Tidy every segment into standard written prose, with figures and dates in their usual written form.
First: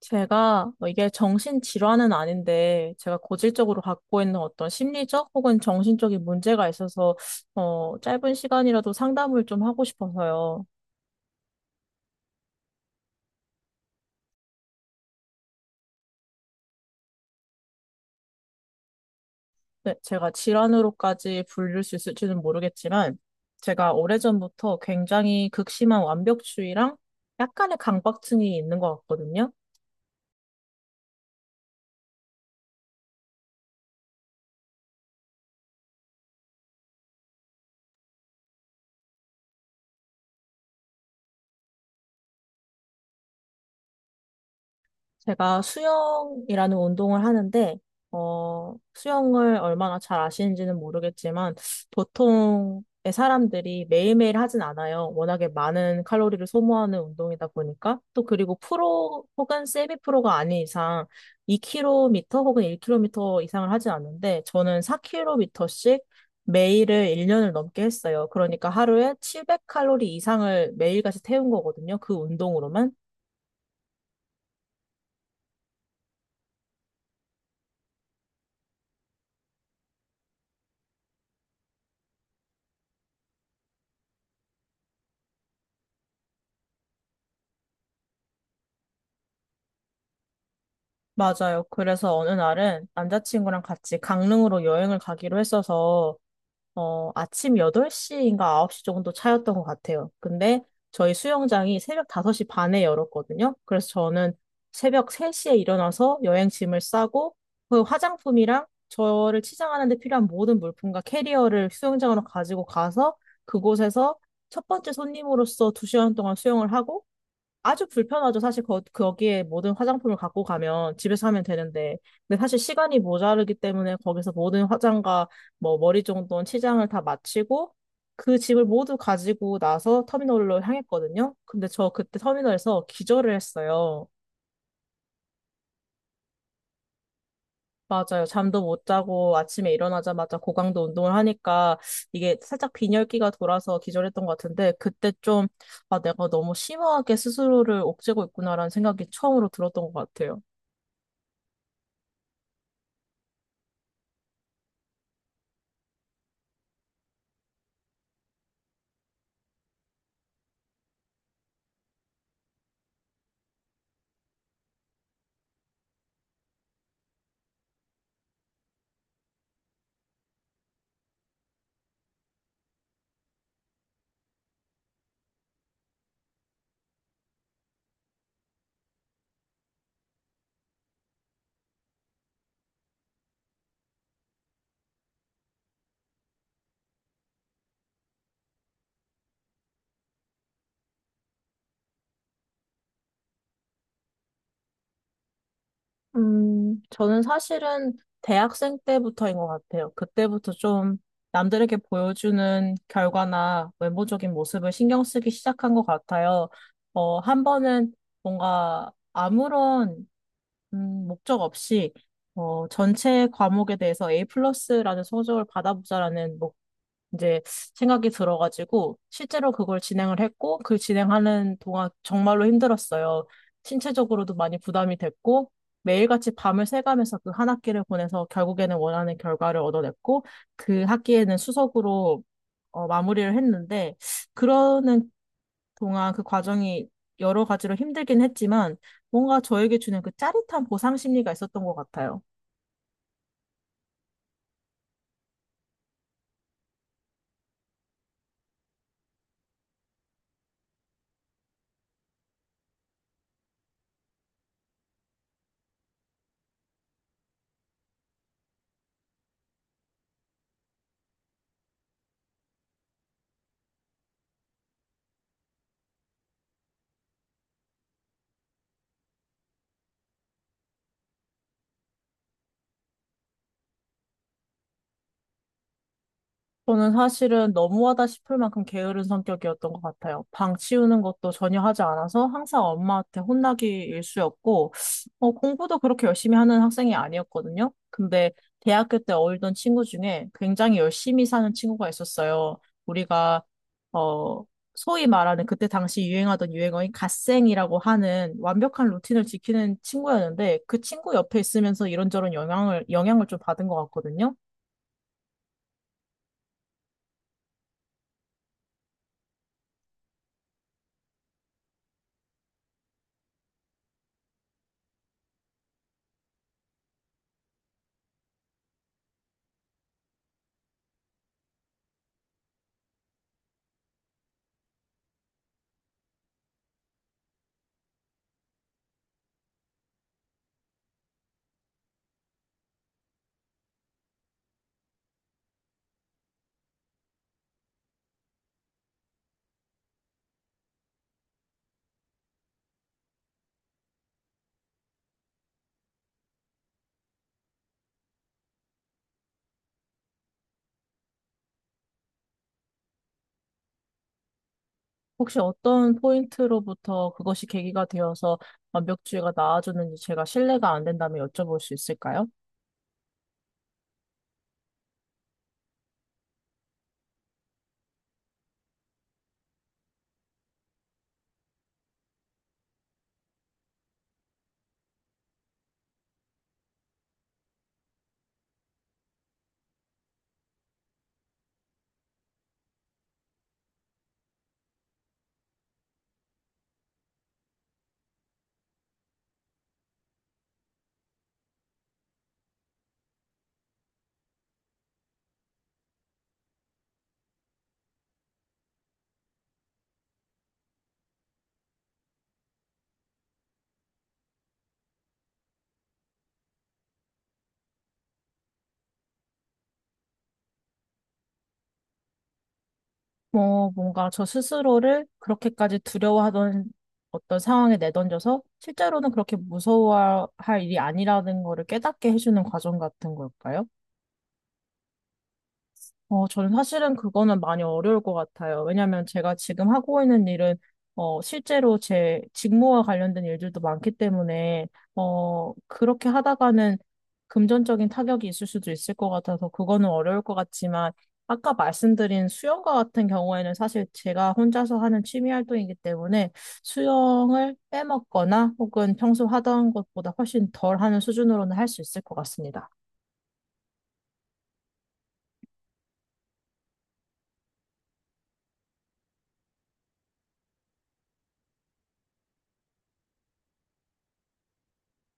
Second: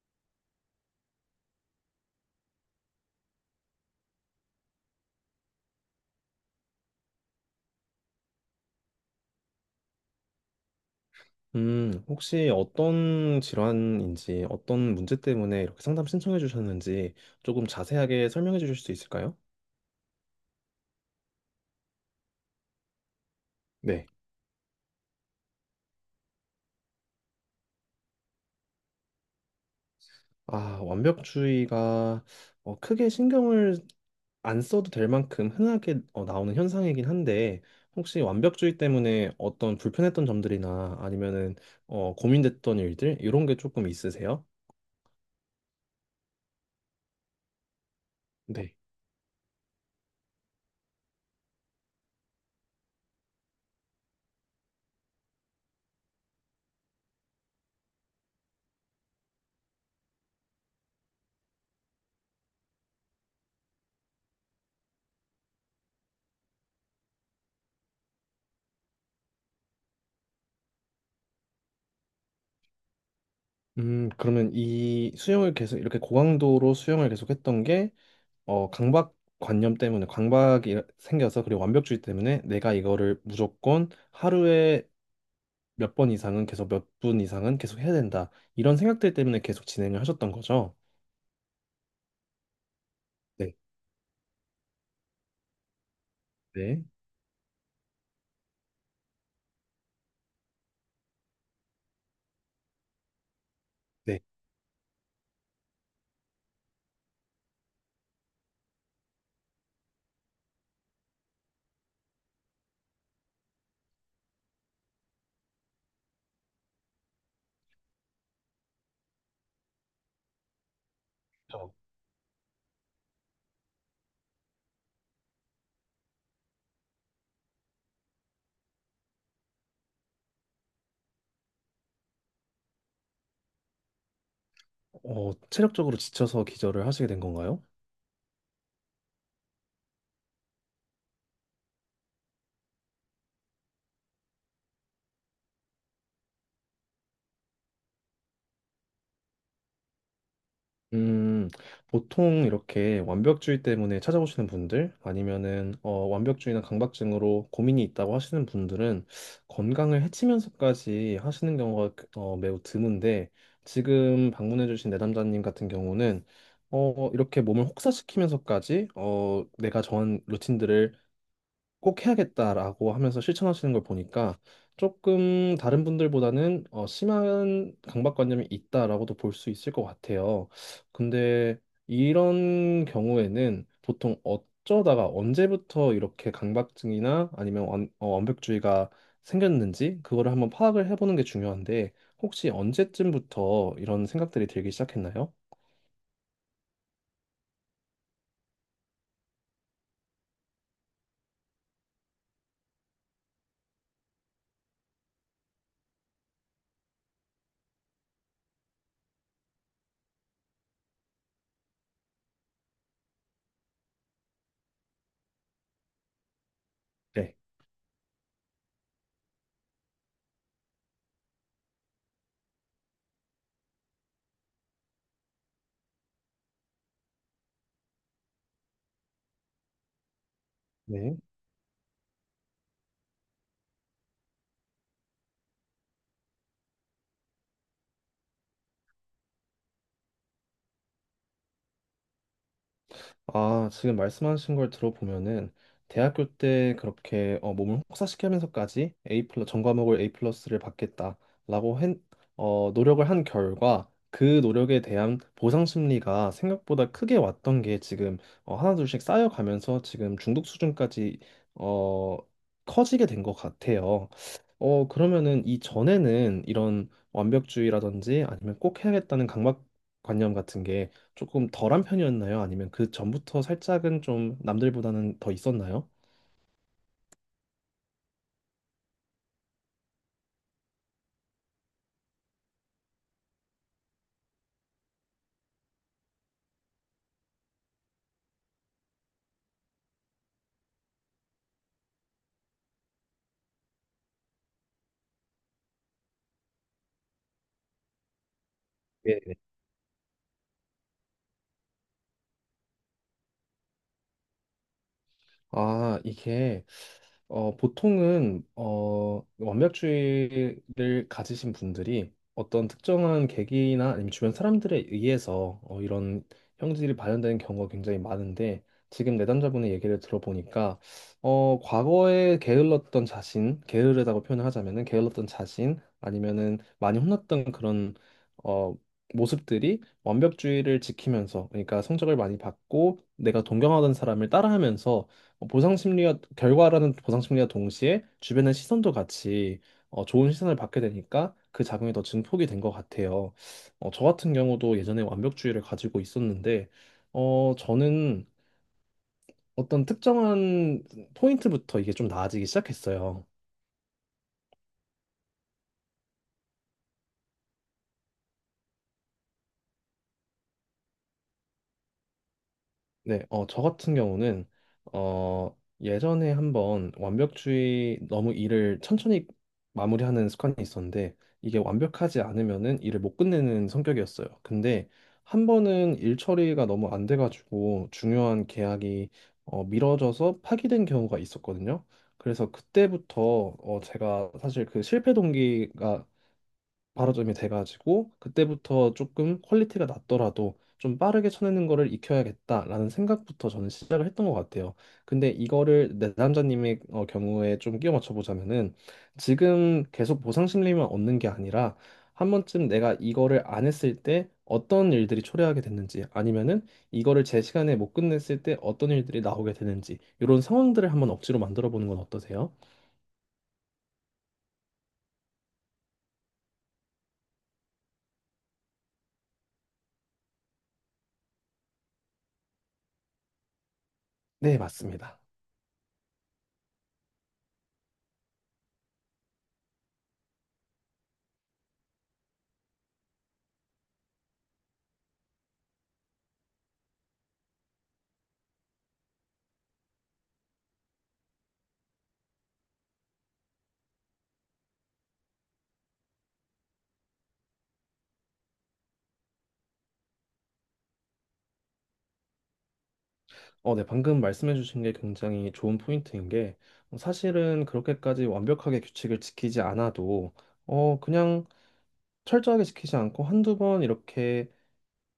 제가 뭐 이게 정신질환은 아닌데 제가 고질적으로 갖고 있는 어떤 심리적 혹은 정신적인 문제가 있어서 짧은 시간이라도 상담을 좀 하고 싶어서요. 혹시 어떤 질환인지, 어떤 문제 때문에 이렇게 상담 신청해 주셨는지 조금 자세하게 설명해 주실 수 있을까요? 네, 제가 질환으로까지 불릴 수 있을지는 모르겠지만 제가 네. 오래전부터 굉장히 극심한 완벽주의랑 약간의 강박증이 있는 것 같거든요. 아, 완벽주의가 크게 신경을 안 써도 될 만큼 흔하게 나오는 현상이긴 한데, 혹시 완벽주의 때문에 어떤 불편했던 점들이나 아니면은 고민됐던 일들, 이런 게 조금 있으세요? 제가 수영이라는 운동을 하는데, 네. 수영을 얼마나 잘 아시는지는 모르겠지만, 보통의 사람들이 매일매일 하진 않아요. 워낙에 많은 칼로리를 소모하는 운동이다 보니까, 또 그리고 프로 혹은 세미 프로가 아닌 이상 2km 혹은 1km 이상을 하진 않는데, 저는 4km씩 매일을 1년을 넘게 했어요. 그러니까 하루에 700칼로리 이상을 매일같이 태운 거거든요. 그 운동으로만. 그러면 이 수영을 계속 이렇게 고강도로 수영을 계속했던 게 강박관념 때문에 강박이 생겨서 그리고 완벽주의 때문에 내가 이거를 무조건 하루에 몇 번 이상은 계속 몇 분 이상은 계속 해야 된다. 이런 생각들 때문에 계속 진행을 하셨던 거죠? 맞아요. 그래서 어느 날은 네, 남자친구랑 같이 강릉으로 여행을 가기로 했어서, 네, 아침 8시인가 9시 정도 차였던 것 같아요. 근데 저희 수영장이 새벽 5시 반에 열었거든요. 그래서 네. 저는 새벽 3시에 일어나서 여행짐을 싸고, 그 화장품이랑 저를 치장하는 데 필요한 모든 물품과 캐리어를 수영장으로 가지고 가서, 그곳에서 첫 번째 손님으로서 두 시간 동안 수영을 하고, 아주 불편하죠. 사실 거기에 모든 화장품을 갖고 가면 집에서 하면 저, 되는데. 근데 사실 시간이 모자르기 때문에 거기서 모든 화장과 뭐 머리 정돈, 치장을 다 마치고 그 짐을 모두 가지고 나서 터미널로 향했거든요. 근데 저 그때 터미널에서 기절을 했어요. 체력적으로 지쳐서 기절을 하시게 된 건가요? 맞아요. 잠도 못 자고 아침에 일어나자마자 고강도 운동을 하니까 이게 살짝 빈혈기가 돌아서 기절했던 것 같은데 그때 좀 아, 내가 너무 심하게 스스로를 옥죄고 있구나라는 생각이 처음으로 들었던 것 같아요. 음, 보통 이렇게 완벽주의 때문에 찾아오시는 분들 아니면은 완벽주의나 강박증으로 고민이 있다고 하시는 분들은 건강을 해치면서까지 하시는 경우가 매우 드문데 지금 방문해주신 내담자님 같은 경우는 이렇게 몸을 혹사시키면서까지 내가 정한 루틴들을 꼭 해야겠다라고 하면서 실천하시는 걸 보니까 조금 다른 분들보다는 심한 강박관념이 있다라고도 볼 수 있을 것 같아요. 근데 이런 경우에는 보통 어쩌다가 언제부터 이렇게 강박증이나 아니면 완벽주의가 생겼는지 그거를 한번 파악을 해보는 게 중요한데 혹시 언제쯤부터 이런 생각들이 들기 시작했나요? 저는 사실은 대학생 때부터인 것 같아요. 그때부터 좀 남들에게 보여주는 결과나 외모적인 모습을 신경 쓰기 시작한 것 같아요. 어, 한 번은 뭔가 아무런 목적 없이 전체 과목에 대해서 A 플러스라는 성적을 받아보자라는 네. 이제 생각이 들어가지고 실제로 그걸 진행을 했고 그 진행하는 동안 정말로 힘들었어요. 신체적으로도 많이 부담이 됐고 매일같이 밤을 새가면서 그 한 학기를 보내서 결국에는 원하는 결과를 얻어냈고 그 네. 학기에는 수석으로 마무리를 했는데 그러는 동안 그 과정이 여러 가지로 힘들긴 했지만 뭔가 저에게 주는 그 짜릿한 보상 심리가 있었던 것 같아요. 아, 지금 말씀하신 걸 들어보면은 대학교 때 그렇게 몸을 혹사시키면서까지 A 플러 전 과목을 A 플러스를 받겠다라고 한 노력을 한 결과 그 노력에 대한 보상 심리가 생각보다 크게 왔던 게 지금 하나둘씩 쌓여가면서 지금 중독 수준까지 어, 커지게 된 것 같아요. 그러면은 이전에는 이런 완벽주의라든지 아니면 꼭 해야겠다는 강박관념 같은 게 조금 덜한 편이었나요? 아니면 그 전부터 살짝은 좀 남들보다는 더 있었나요? 저는 사실은 너무하다 싶을 만큼 게으른 성격이었던 것 같아요. 방 치우는 것도 전혀 하지 않아서 항상 엄마한테 혼나기 일쑤였고, 공부도 그렇게 열심히 하는 학생이 아니었거든요. 근데 대학교 때 어울던 친구 중에 굉장히 열심히 사는 친구가 있었어요. 우리가, 어, 소위 말하는 그때 당시 유행하던 유행어인 갓생이라고 하는 완벽한 루틴을 지키는 친구였는데 그 친구 옆에 있으면서 이런저런 영향을 좀 받은 것 같거든요. 아, 이게 보통은 완벽주의를 가지신 분들이 어떤 특정한 계기나 아니면 주변 사람들에 의해서 이런 형질이 발현되는 경우가 굉장히 많은데 지금 내담자분의 얘기를 들어보니까 과거에 게을렀던 자신, 게으르다고 표현을 하자면은 게을렀던 자신 아니면은 많이 혼났던 그런 어, 모습들이 완벽주의를 지키면서 그러니까 성적을 많이 받고 내가 동경하던 사람을 따라하면서 보상 심리와 동시에 주변의 시선도 같이 좋은 시선을 받게 되니까 그 작용이 더 증폭이 된 것 같아요. 저 같은 경우도 예전에 완벽주의를 가지고 있었는데 저는 어떤 특정한 포인트부터 이게 좀 나아지기 시작했어요. 혹시 어떤 포인트로부터 그것이 계기가 되어서 완벽주의가 나아졌는지 제가 신뢰가 안 된다면 여쭤볼 수 있을까요? 네, 저 같은 경우는 예전에 한번 완벽주의 너무 일을 천천히 마무리하는 습관이 있었는데 이게 완벽하지 않으면은 일을 못 끝내는 성격이었어요. 근데 한 번은 일 처리가 너무 안 돼가지고 중요한 계약이 미뤄져서 파기된 경우가 있었거든요. 그래서 그때부터 제가 사실 그 실패 동기가 바로점이 돼가지고 그때부터 조금 퀄리티가 낮더라도 좀 빠르게 쳐내는 거를 익혀야겠다라는 생각부터 저는 시작을 했던 것 같아요. 근데 이거를 내 남자님의 경우에 좀 끼워 맞춰보자면은 지금 계속 보상 심리만 얻는 게 아니라 한 번쯤 내가 이거를 안 했을 때 어떤 일들이 초래하게 됐는지 아니면은 이거를 제 시간에 못 끝냈을 때 어떤 일들이 나오게 되는지 이런 상황들을 한번 억지로 만들어 보는 건 어떠세요? 뭔가 저 스스로를 그렇게까지 두려워하던 어떤 상황에 내던져서 실제로는 그렇게 무서워할 일이 아니라는 거를 깨닫게 해주는 과정 같은 걸까요? 네, 맞습니다. 어, 저는 사실은 그거는 많이 어려울 것 같아요. 왜냐하면 제가 지금 하고 있는 일은 실제로 제 직무와 관련된 일들도 많기 때문에 그렇게 하다가는 금전적인 타격이 있을 수도 있을 것 같아서 그거는 어려울 것 같지만 아까 말씀드린 수영과 같은 경우에는 사실 제가 혼자서 하는 취미 활동이기 때문에 수영을 빼먹거나 혹은 평소 하던 것보다 훨씬 덜 하는 수준으로는 할 수 있을 것 같습니다. 네, 방금 말씀해주신 게 굉장히 좋은 포인트인 게 사실은 그렇게까지 완벽하게 규칙을 지키지 않아도 그냥 철저하게 지키지 않고 한두 번 이렇게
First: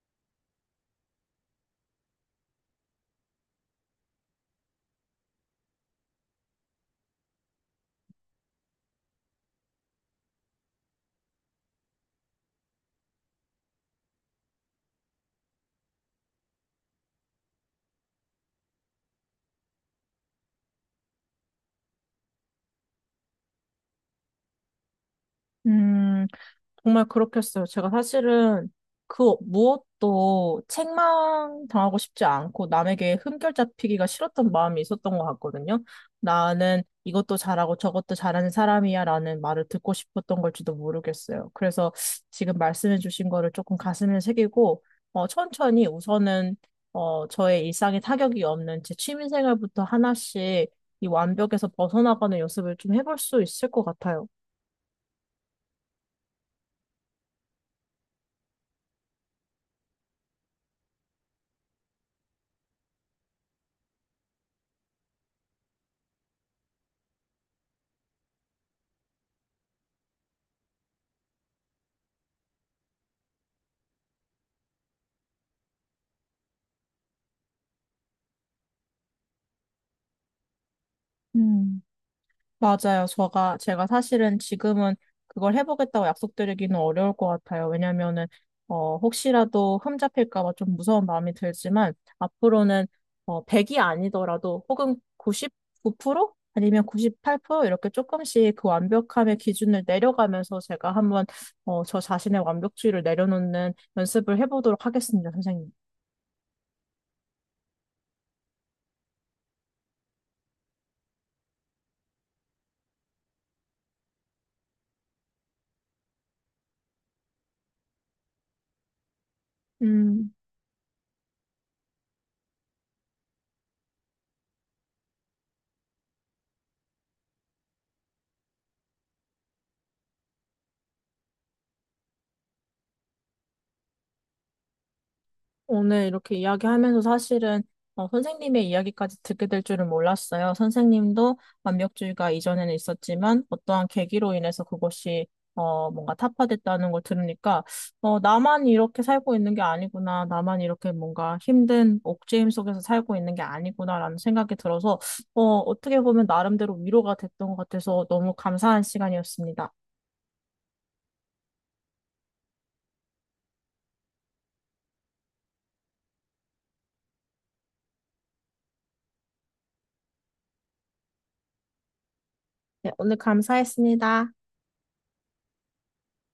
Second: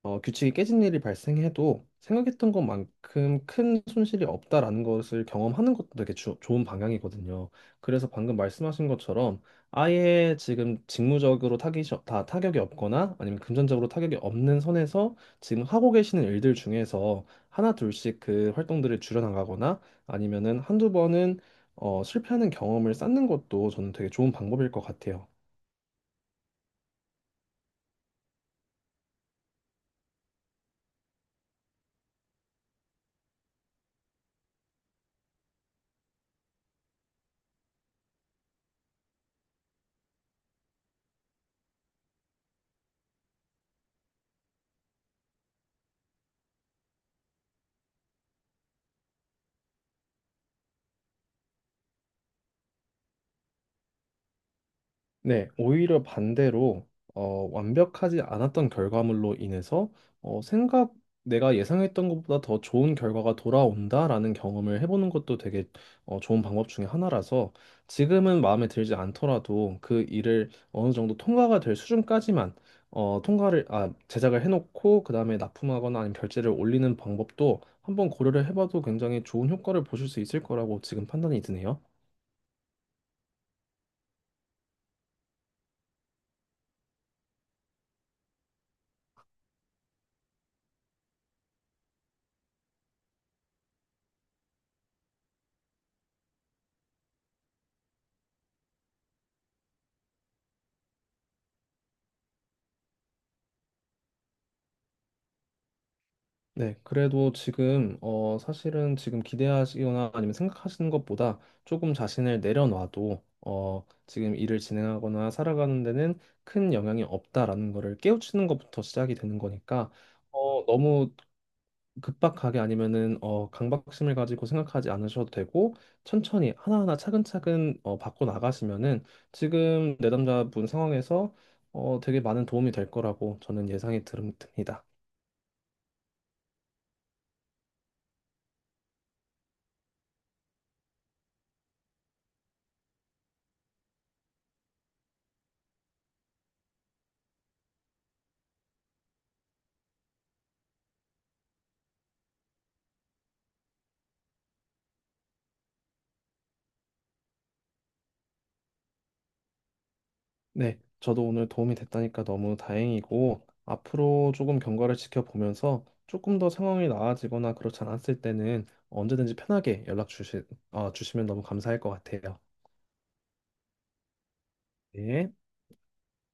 규칙이 깨진 일이 발생해도 생각했던 것만큼 큰 손실이 없다라는 것을 경험하는 것도 되게 좋은 방향이거든요. 그래서 방금 말씀하신 것처럼 아예 지금 직무적으로 다 타격이 없거나 아니면 금전적으로 타격이 없는 선에서 지금 하고 계시는 일들 중에서 하나 둘씩 그 활동들을 줄여나가거나 아니면은 한두 번은 실패하는 경험을 쌓는 것도 저는 되게 좋은 방법일 것 같아요. 음, 정말 그렇겠어요. 제가 사실은 그 무엇도 책망 당하고 싶지 않고 남에게 흠결 잡히기가 싫었던 마음이 있었던 것 같거든요. 나는 이것도 잘하고 저것도 잘하는 사람이야 라는 말을 듣고 싶었던 걸지도 모르겠어요. 그래서 지금 말씀해 주신 거를 조금 가슴에 새기고, 천천히 우선은, 저의 일상에 타격이 없는 제 취미 생활부터 하나씩 이 완벽에서 벗어나가는 연습을 좀 해볼 수 있을 것 같아요. 네, 오히려 반대로 완벽하지 않았던 결과물로 인해서 어, 생각 내가 예상했던 것보다 더 좋은 결과가 돌아온다라는 경험을 해보는 것도 되게 좋은 방법 중에 하나라서 지금은 마음에 들지 않더라도 그 일을 어느 정도 통과가 될 수준까지만 제작을 해놓고 그 다음에 납품하거나 아니면 결제를 올리는 방법도 한번 고려를 해봐도 굉장히 좋은 효과를 보실 수 있을 거라고 지금 판단이 드네요. 음. 맞아요. 제가 사실은 지금은 그걸 해보겠다고 약속드리기는 어려울 것 같아요. 왜냐면은, 혹시라도 흠잡힐까 봐 좀 무서운 마음이 들지만, 앞으로는, 100이 아니더라도, 혹은 99% 아니면 98% 이렇게 조금씩 그 완벽함의 기준을 내려가면서 제가 한번, 저 자신의 완벽주의를 내려놓는 연습을 해보도록 하겠습니다, 선생님. 네, 그래도 지금 사실은 지금 기대하시거나 아니면 생각하시는 것보다 조금 자신을 내려놔도 지금 일을 진행하거나 살아가는 데는 큰 영향이 없다라는 거를 깨우치는 것부터 시작이 되는 거니까 음. 너무 급박하게 아니면은 강박심을 가지고 생각하지 않으셔도 되고 천천히 하나하나 차근차근 바꿔 나가시면은 지금 내담자분 상황에서 되게 많은 도움이 될 거라고 저는 듭니다. 오늘 이렇게 이야기하면서 사실은 선생님의 이야기까지 듣게 될 줄은 몰랐어요. 선생님도 완벽주의가 이전에는 있었지만 어떠한 계기로 인해서 그것이 뭔가 타파됐다는 걸 들으니까 나만 이렇게 살고 있는 게 아니구나. 나만 이렇게 뭔가 힘든 옥죄임 속에서 살고 있는 게 아니구나라는 생각이 들어서 어떻게 보면 나름대로 위로가 됐던 것 같아서 너무 감사한 시간이었습니다. 네, 저도 오늘 도움이 됐다니까 너무 다행이고, 앞으로 조금 경과를 지켜보면서 조금 더 상황이 나아지거나 그렇지 않았을 때는 언제든지 편하게 주시면 너무 감사할 것 같아요. 네, 오늘 감사했습니다. 네.